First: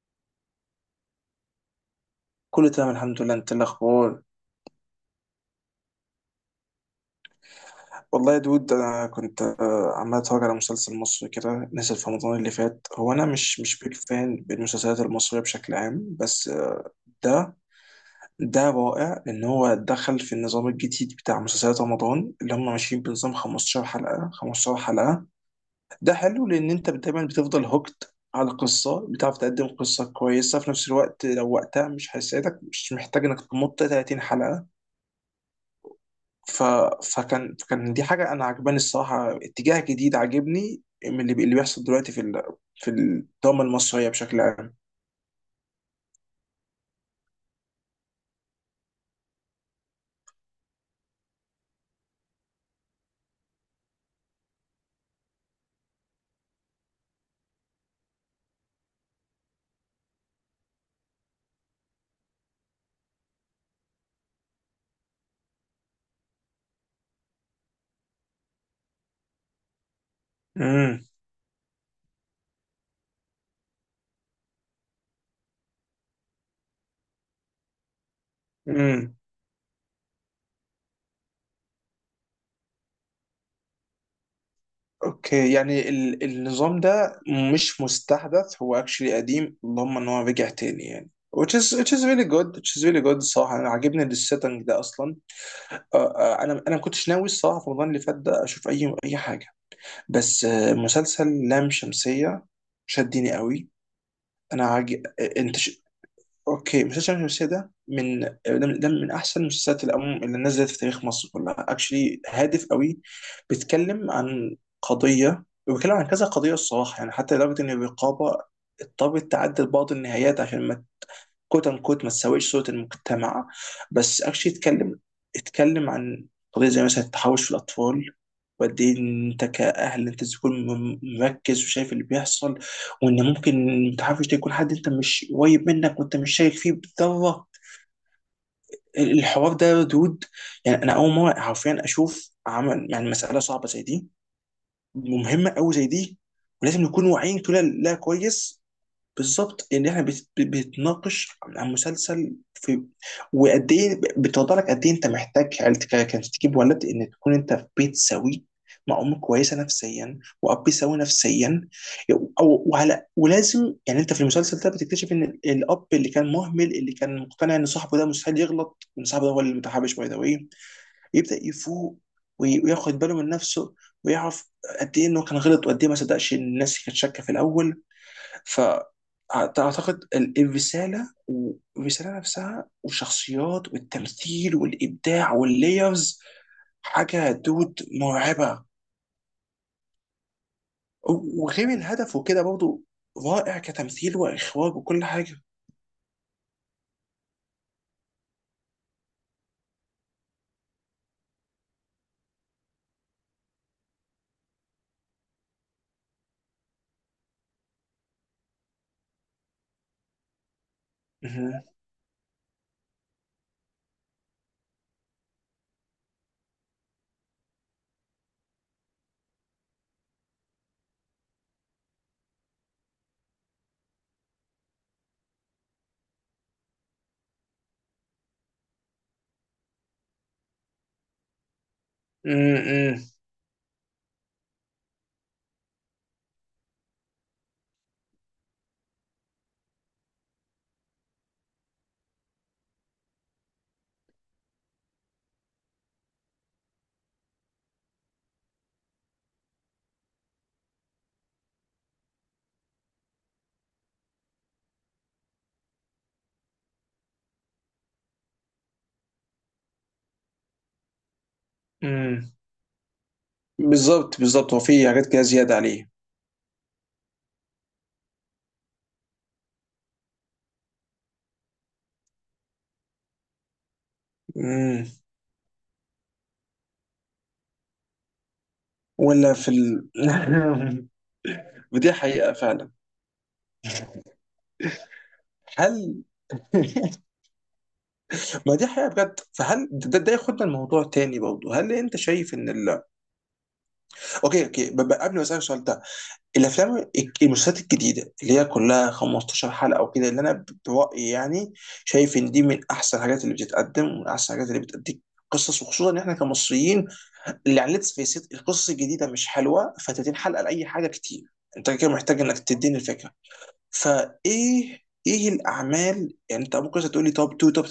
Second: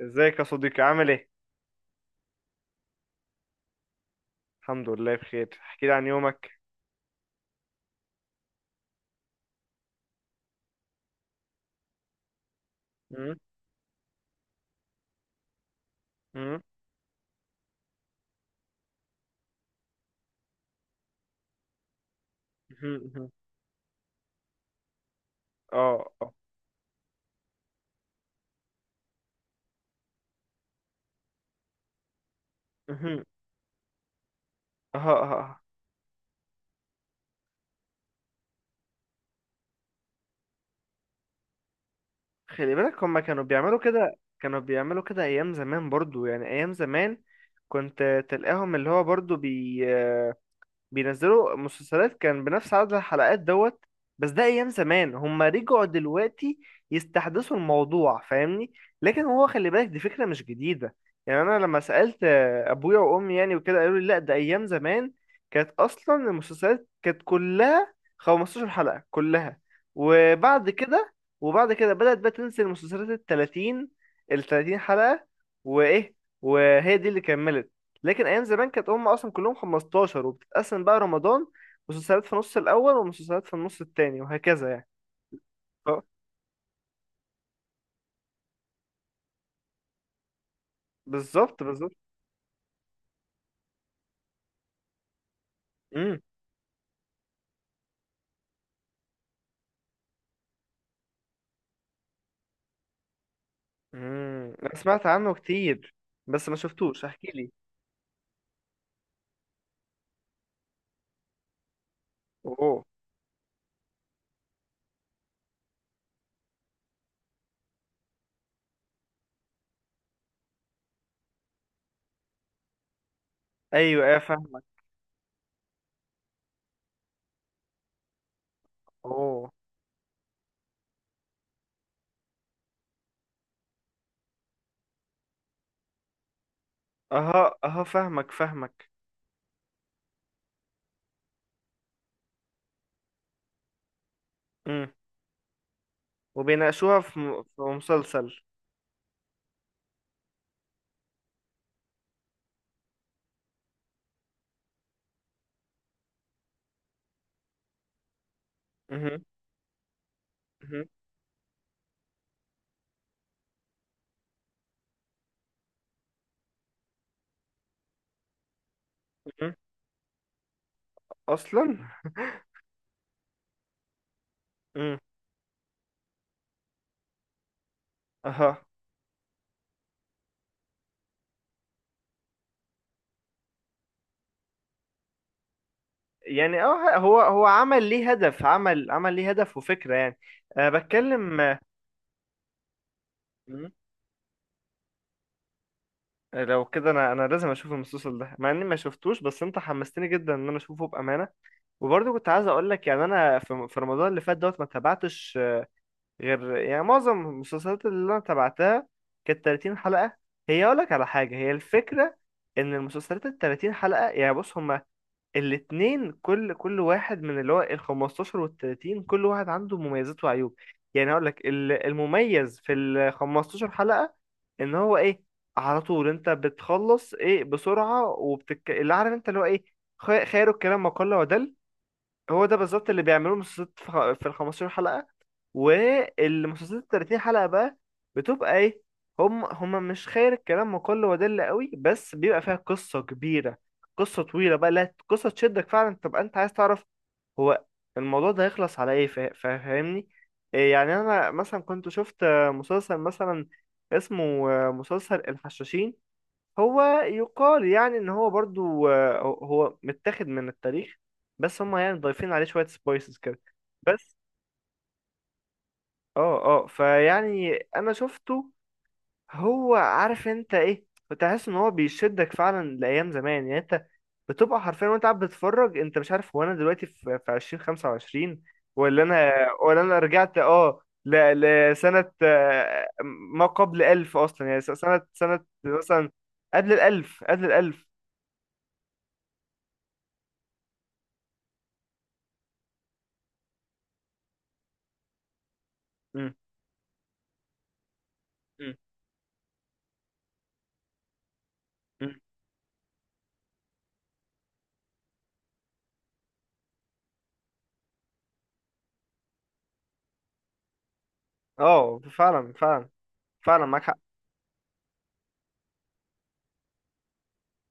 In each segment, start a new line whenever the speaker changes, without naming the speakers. ازيك يا صديقي؟ عامل ايه؟
كله تمام الحمد لله. انت إيه الاخبار؟
الحمد لله بخير. احكي لي عن يومك.
والله يا دود انا كنت عمال اتفرج على مسلسل مصري كده نزل في رمضان اللي فات. هو انا
مم،
مش بيك فان بالمسلسلات المصريه بشكل عام، بس
مم،
ده ده رائع ان هو دخل في النظام الجديد بتاع مسلسلات رمضان، اللي هم
مهم،
ماشيين
مهم.
بنظام 15 حلقه 15 حلقه.
اه
ده
اه.
حلو لان انت دايما بتفضل هوكت على قصة، بتعرف تقدم قصة كويسة في نفس الوقت. لو وقتها مش هيساعدك، مش
مهم.
محتاج انك تمط 30 حلقة.
اه اه اه.
ف... فكان دي حاجه انا عجباني الصراحه، اتجاه جديد عاجبني من اللي بيحصل دلوقتي
خلي
في
بالك، هما كانوا
الدراما
بيعملوا
المصريه
كده،
بشكل
كانوا
عام.
بيعملوا كده ايام زمان برضو، يعني ايام زمان كنت تلاقيهم اللي هو برضو بينزلوا مسلسلات كان بنفس عدد الحلقات دوت. بس ده ايام زمان، هما رجعوا دلوقتي يستحدثوا الموضوع، فاهمني. لكن هو خلي بالك، دي فكرة مش جديدة. يعني انا لما سألت ابويا وامي يعني وكده قالوا لي لا ده ايام زمان كانت اصلا المسلسلات كانت كلها 15 حلقة كلها. وبعد
امم
كده وبعد كده بدأت بقى تنزل المسلسلات ال 30 حلقة. وايه، وهي دي اللي كملت. لكن ايام زمان كانت هم
امم
اصلا كلهم 15، وبتتقسم بقى رمضان مسلسلات في النص الاول ومسلسلات في النص التاني وهكذا يعني.
اوكي، يعني
اه،
النظام ده مش مستحدث، هو اكشلي قديم، اللهم ان هو رجع تاني يعني. which
بالظبط
is which
بالظبط.
is really good which is really good الصراحه، انا عاجبني السيتنج ده اصلا. آه،
امم،
آه، انا انا ما كنتش ناوي الصراحه في رمضان اللي فات ده اشوف اي حاجه، بس مسلسل لام شمسيه شدني قوي.
امم.
انا
انا
عاجب
سمعت عنه
انت.
كتير بس ما
اوكي، مسلسل
شفتوش،
شمس
احكي
شمسية
لي.
ده من احسن المسلسلات اللي نزلت في تاريخ مصر كلها. اكشلي هادف
اوه.
قوي، بيتكلم عن قضيه، وبيتكلم عن كذا قضيه الصراحه، يعني حتى لدرجه ان الرقابه اضطرت تعدل بعض النهايات عشان ما كوت ان كوت ما تساويش صوره المجتمع.
ايوه، ايه
بس اكشلي
فاهم.
يتكلم عن قضيه زي مثلا التحرش في الاطفال، وقد ايه انت
اوه.
كاهل انت تكون مركز وشايف اللي بيحصل، وان ممكن المتحرش ده يكون حد انت مش قريب منك وانت مش شايك فيه بالذره.
اها اها، فاهمك فاهمك.
الحوار ده دود، يعني انا اول مره حرفيا اشوف عمل يعني مساله صعبه زي دي
امم.
ومهمه قوي زي دي، ولازم
وبيناقشوها
نكون واعيين
في
كلها. لا
مسلسل.
كويس. بالظبط، ان احنا بتناقش عن مسلسل، في وقد ايه بتوضح لك قد ايه انت محتاج عيلتك عشان تجيب ولد، ان تكون انت في بيت سوي مع ام
امم.
كويسه نفسيا واب سوي نفسيا. أو وعلى ولازم يعني انت في المسلسل ده بتكتشف ان الاب اللي كان مهمل، اللي كان مقتنع ان صاحبه ده مستحيل يغلط، ان صاحبه ده هو اللي متحابش باي ذا واي، يبدا
اصلا.
يفوق وياخد باله من نفسه ويعرف
امم.
قد ايه انه كان غلط، وقد ايه ما صدقش الناس اللي كانت شاكه في الاول.
اها.
فأعتقد الرسالة والرسالة نفسها، والشخصيات والتمثيل والإبداع والليرز،
يعني اه هو
حاجة
هو
دود
عمل ليه هدف،
مرعبة.
عمل ليه هدف وفكرة يعني. أه، بتكلم.
وغير الهدف وكده، برضه رائع كتمثيل وإخراج وكل حاجة.
لو كده انا لازم اشوف المسلسل ده، مع اني ما شفتوش، بس انت حمستني جدا ان انا اشوفه بامانه. وبرضه كنت عايز اقول لك، يعني انا في رمضان اللي فات دوت ما تابعتش غير، يعني معظم المسلسلات اللي انا تابعتها كانت 30 حلقه. هي اقول لك على حاجه، هي
مهم.
الفكره ان المسلسلات ال 30 حلقه، يعني بص، هم الاتنين، كل واحد من اللي هو ال 15 وال 30، كل واحد عنده مميزات وعيوب. يعني هقول لك، المميز في ال 15 حلقة ان هو ايه؟ على طول انت بتخلص ايه بسرعة، وبتك اللي عارف انت اللي هو ايه، خير الكلام ما قل ودل. هو ده بالظبط
مم.
اللي بيعملوه مسلسلات في ال 15 حلقة. والمسلسلات ال 30 حلقة بقى بتبقى ايه؟ هم مش خير الكلام وكل ودل قوي، بس بيبقى فيها قصة كبيرة، قصة طويلة بقى، لا قصة تشدك فعلا تبقى انت عايز تعرف هو الموضوع ده هيخلص على ايه، فاهمني. إيه يعني، انا مثلا كنت شفت مسلسل مثلا اسمه، مسلسل الحشاشين. هو يقال يعني ان هو برضو هو متاخد من التاريخ، بس هم يعني
مم.
ضايفين عليه شوية سبايسز كده. بس
بالظبط بالظبط، هو في حاجات كده زيادة عليه.
اه فيعني انا شفته، هو عارف انت ايه، بتحس ان هو بيشدك فعلا لايام زمان، يعني انت بتبقى
مم.
حرفيا وانت قاعد بتتفرج انت مش عارف هو انا دلوقتي في 2025، ولا
ولا
انا، ولا انا رجعت
ودي
لسنة
حقيقة فعلا.
ما قبل ألف أصلا، يعني سنة
هل
مثلا، قبل الألف قبل الألف.
ما دي حقيقة بجد. فهل ده ياخدنا الموضوع تاني برضه. هل انت شايف ان اوكي اوكي، قبل ما اسالك السؤال ده، المسلسلات الجديده اللي هي
مم.
كلها 15 حلقه وكده، اللي انا برايي يعني شايف
مم.
ان دي من احسن الحاجات اللي بتتقدم ومن احسن الحاجات اللي بتديك قصص، وخصوصا ان احنا كمصريين اللي على ليتس فيس، القصص الجديده مش حلوه ف 30 حلقه لاي حاجه كتير. انت كده
اه
محتاج انك
فعلا
تديني
فعلا،
الفكره.
فعلا معاك حق.
فايه الاعمال يعني، انت ممكن تقول لي توب 2 توب 3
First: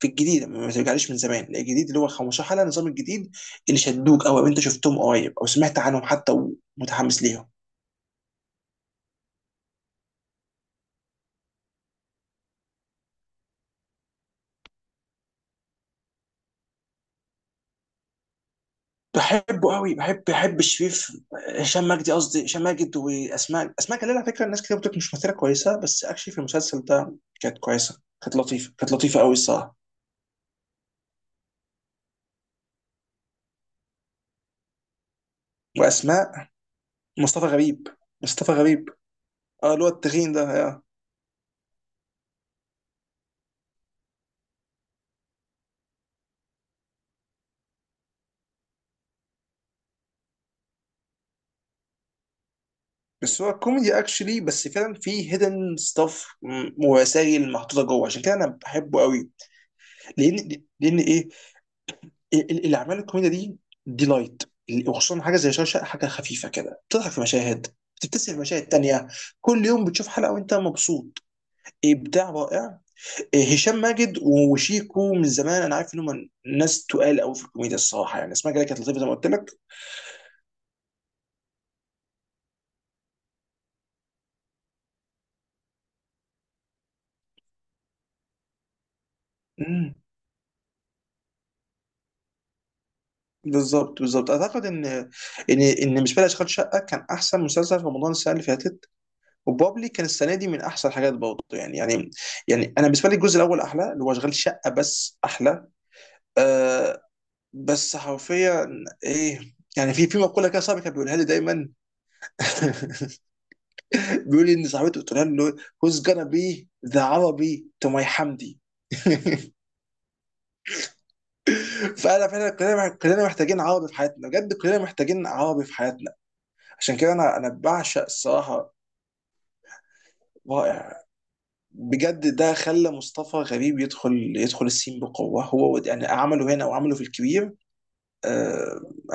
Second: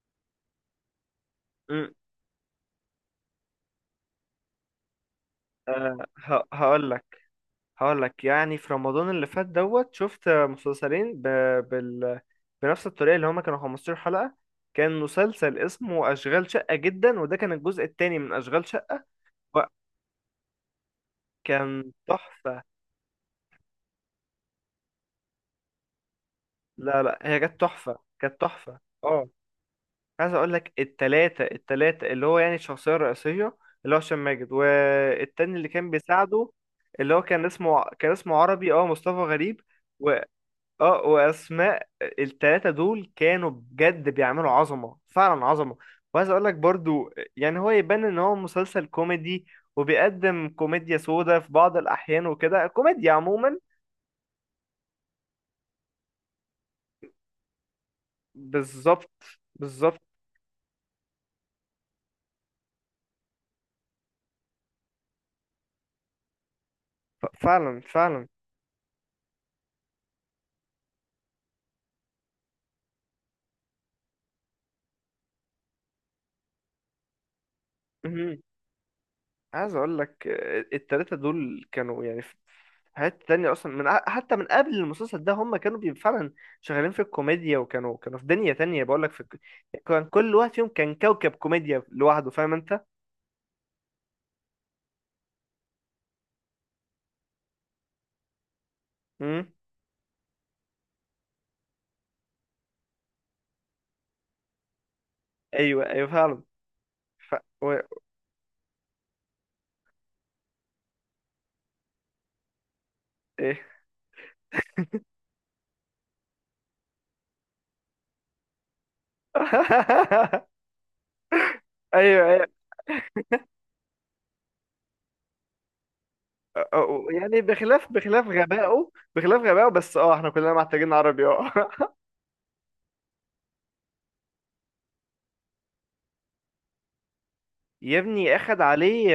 في الجديد؟ ما ترجعليش من زمان لا، الجديد
مم.
اللي هو 15 حلقه، النظام الجديد، اللي شدوك قوي، او انت شفتهم قريب، او سمعت
أه.
عنهم حتى
هقول لك
ومتحمس ليهم.
هقول لك يعني في رمضان اللي فات دوت شفت مسلسلين بال... بنفس الطريقة اللي هما كانوا 15 حلقة. كان مسلسل اسمه أشغال شقة جدا، وده كان الجزء التاني من أشغال شقة،
بحبه قوي، بحب شريف. هشام
وكان
مجدي، قصدي
تحفة.
هشام ماجد، واسماء جلال. على فكره الناس كتير بتقول مش ممثله كويسه، بس اكشلي في المسلسل
لا
ده
لا، هي
كانت
كانت تحفة،
كويسه، كانت
كانت
لطيفه
تحفة
كانت لطيفه
اه.
قوي الصراحه.
عايز اقول لك، التلاتة اللي هو يعني الشخصية الرئيسية اللي هو هشام ماجد، والتاني اللي كان
واسماء.
بيساعده اللي هو كان
مصطفى
اسمه
غريب
كان اسمه
مصطفى
عربي، اه
غريب
مصطفى غريب.
اه اللي هو
و
التخين.
اه واسماء التلاتة دول كانوا بجد بيعملوا عظمة، فعلا عظمة. وعايز اقول لك برضو يعني، هو يبان ان هو مسلسل كوميدي وبيقدم كوميديا سودا في بعض الاحيان وكده، كوميديا
بس
عموما.
هو كوميدي اكشلي، بس فعلا فيه هيدن ستاف ورسائل محطوطه جوه، عشان كده انا بحبه
بالظبط
قوي.
بالظبط.
لان ايه، الاعمال الكوميديه دي لايت، وخصوصا حاجه زي شاشه، حاجه خفيفه كده بتضحك في مشاهد،
فعلا فعلا.
بتبتسم في مشاهد تانية. كل يوم بتشوف حلقه وانت مبسوط. ابداع رائع. إيه، هشام ماجد وشيكو من زمان انا عارف انهم ناس تقال قوي في الكوميديا الصراحه، يعني اسمها كده، كانت لطيفه زي ما قلت
عايز اقول لك التلاتة دول كانوا يعني في، في حتة تانية اصلا حتى من قبل المسلسل ده هم كانوا فعلا شغالين في الكوميديا، وكانوا في دنيا تانية، بقول لك
لك.
كان كل واحد فيهم كان كوكب كوميديا لوحده، فاهم انت.
بالظبط بالظبط، اعتقد ان مش بالي اشغال شقه كان احسن مسلسل في رمضان السنه اللي فاتت،
امم.
وبابلي كان السنه دي من احسن الحاجات برضه، يعني يعني انا بالنسبه لي الجزء الاول احلى، اللي هو اشغال شقه، بس احلى.
ايوه ايوه فعلا.
آه
ف... و...
بس حرفيا ايه، يعني في مقوله كده صاحبي كان بيقولها لي دايما.
ايه.
بيقول لي ان صاحبته قلت لها له who's gonna be the عربي to my حمدي.
ايوه
فانا
ايوه.
فعلا كلنا محتاجين عربي في حياتنا، بجد كلنا محتاجين عربي في حياتنا. عشان كده انا
يعني
انا
بخلاف
بعشق
بخلاف
الصراحه.
غبائه، بخلاف غبائه، بس اه احنا كلنا محتاجين
رائع
عربي اه.
بجد. ده خلى مصطفى غريب يدخل السين بقوة. هو يعني عمله هنا وعمله في الكبير.
يا ابني اخد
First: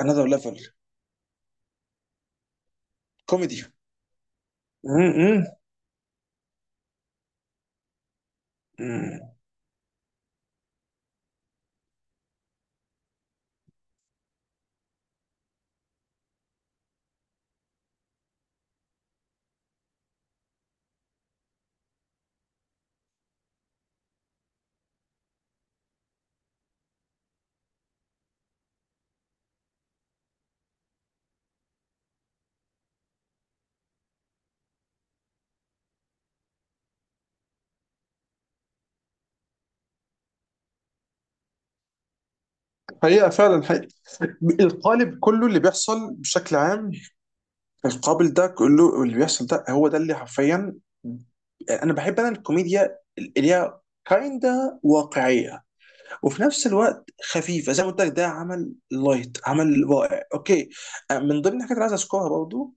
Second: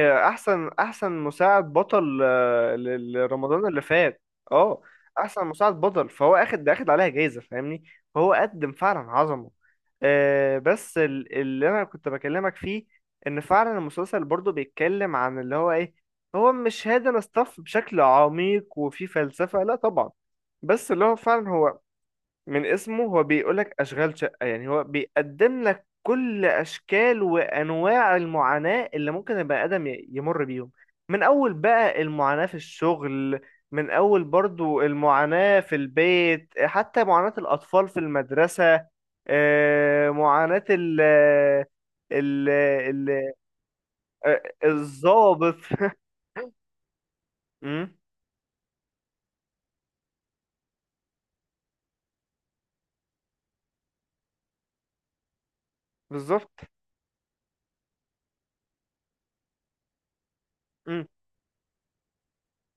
انذر ليفل
احسن مساعد بطل لرمضان
كوميدي.
اللي فات. اه، احسن مساعد بطل، فهو اخد عليها جايزة، فاهمني. فهو قدم فعلا عظمه. بس اللي انا كنت بكلمك فيه ان فعلا المسلسل برضو بيتكلم عن اللي هو ايه. هو مش هادن ستاف بشكل عميق وفي فلسفة، لا طبعا، بس اللي هو فعلا هو من اسمه، هو بيقولك أشغال شقة. يعني هو بيقدم لك كل أشكال وأنواع المعاناة اللي ممكن البني آدم يمر بيهم، من أول بقى المعاناة في الشغل، من أول برضو المعاناة في البيت، حتى معاناة الأطفال في المدرسة، معاناة ال ال-
حقيقة فعلا حقيقة. القالب كله
الضابط.
اللي بيحصل بشكل عام.
مم،
القابل ده كله اللي بيحصل، ده هو ده اللي حرفيا انا بحب انا، الكوميديا اللي هي كايندا واقعية وفي
بالظبط.
نفس الوقت خفيفة، زي ما قلت لك، ده عمل لايت، عمل رائع. اوكي.
مم.
من ضمن الحاجات اللي عايز اذكرها برضو،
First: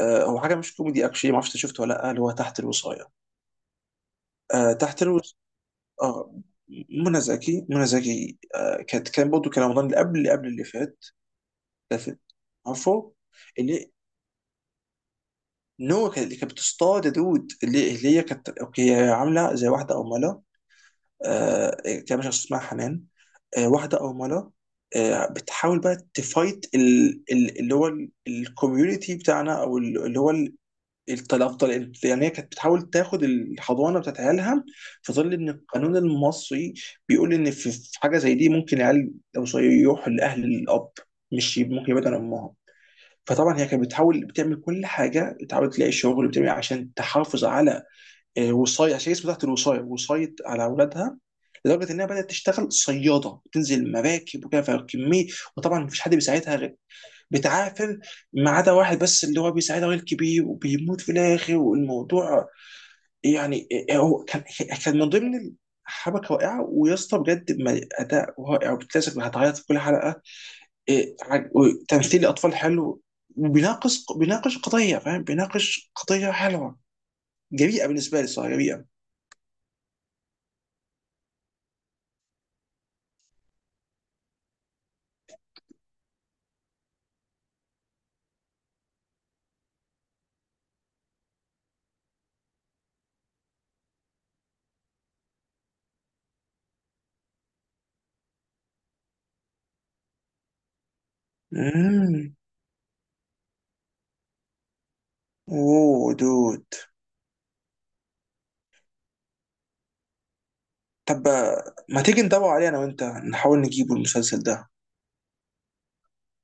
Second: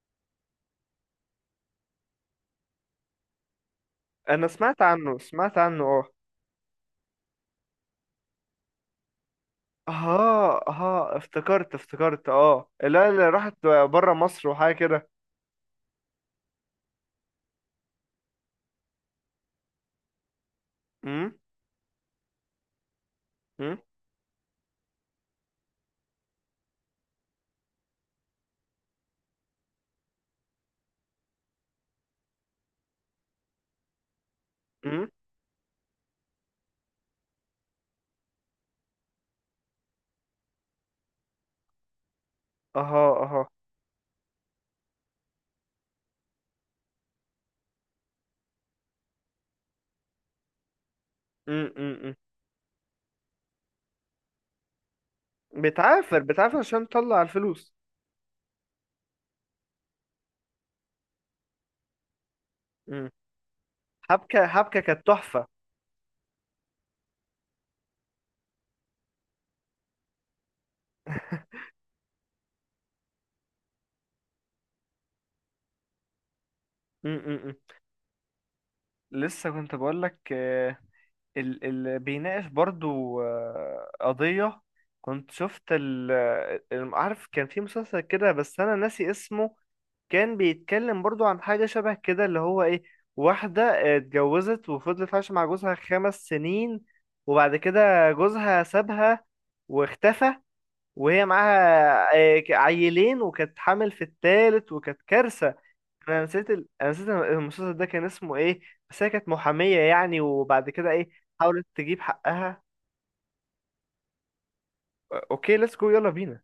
هو حاجه مش كوميدي اكشلي، ما اعرفش انت شفته ولا لا، اللي هو تحت الوصايه.
أنا سمعت
تحت
عنه،
الوصايه.
آه.
اه. منى زكي. كان برضه، كان رمضان اللي قبل اللي قبل
ها
اللي فات.
ها، افتكرت
ده فيلم.
اه، لا
عارفه
اللي راحت
اللي
بره مصر وحاجه كده.
اللي كانت بتصطاد يا دود، اللي هي كانت اوكي، هي عامله زي واحده ارمله،
امم،
إيه، كان مش عارف اسمها حنان.
امم،
واحده ارمله، بتحاول بقى تفايت اللي هو الكوميونتي بتاعنا، او اللي هو الطلاق. يعني هي كانت بتحاول تاخد الحضانه بتاعت عيالها،
امم.
في ظل ان القانون المصري بيقول ان في حاجه زي دي ممكن العيال لو صغير يروح لاهل الاب، مش ممكن يبعد عن امها.
اها اها.
فطبعا هي كانت بتحاول، بتعمل كل حاجه، بتحاول تلاقي شغل، بتعمل عشان تحافظ على وصاية، عشان اسمه تحت الوصاية، وصاية على اولادها.
امم،
لدرجه
امم،
انها بدات تشتغل صياده، بتنزل مراكب وكده، فكميه. وطبعا مفيش حد
بتعافر
بيساعدها
بتعافر
غير.
عشان تطلع الفلوس.
بتعافر. ما عدا واحد بس اللي هو بيساعدها، ويلكي بيه وبيموت في الاخر، والموضوع
امم.
يعني هو كان،
حبكه كانت
من
تحفه.
ضمن حبكه رائعه، ويا اسطى بجد، اداء رائع وبتلاسك، هتعيط في كل حلقه. إيه، وتمثيل الاطفال حلو. وبيناقش قضيه، فاهم، بيناقش قضيه حلوه،
امم،
جريئه بالنسبه لي صراحه، جريئه.
لسه كنت بقول لك ال بيناقش برضو قضيه، كنت شفت عارف كان في مسلسل كده، بس انا ناسي اسمه، كان بيتكلم برضو عن حاجة شبه كده اللي هو ايه: واحدة اتجوزت وفضلت عايشة مع جوزها 5 سنين، وبعد كده جوزها سابها واختفى، وهي معاها
امم
عيلين وكانت حامل في التالت وكانت كارثة.
اوه
انا
دود.
انا نسيت المسلسل ده كان اسمه ايه. بس هي كانت محامية يعني، وبعد كده ايه،
طب
حاولت تجيب
ما تيجي ندور
حقها.
عليه، انا وانت نحاول نجيبه المسلسل ده.
اوكي ليتس جو، يلا بينا.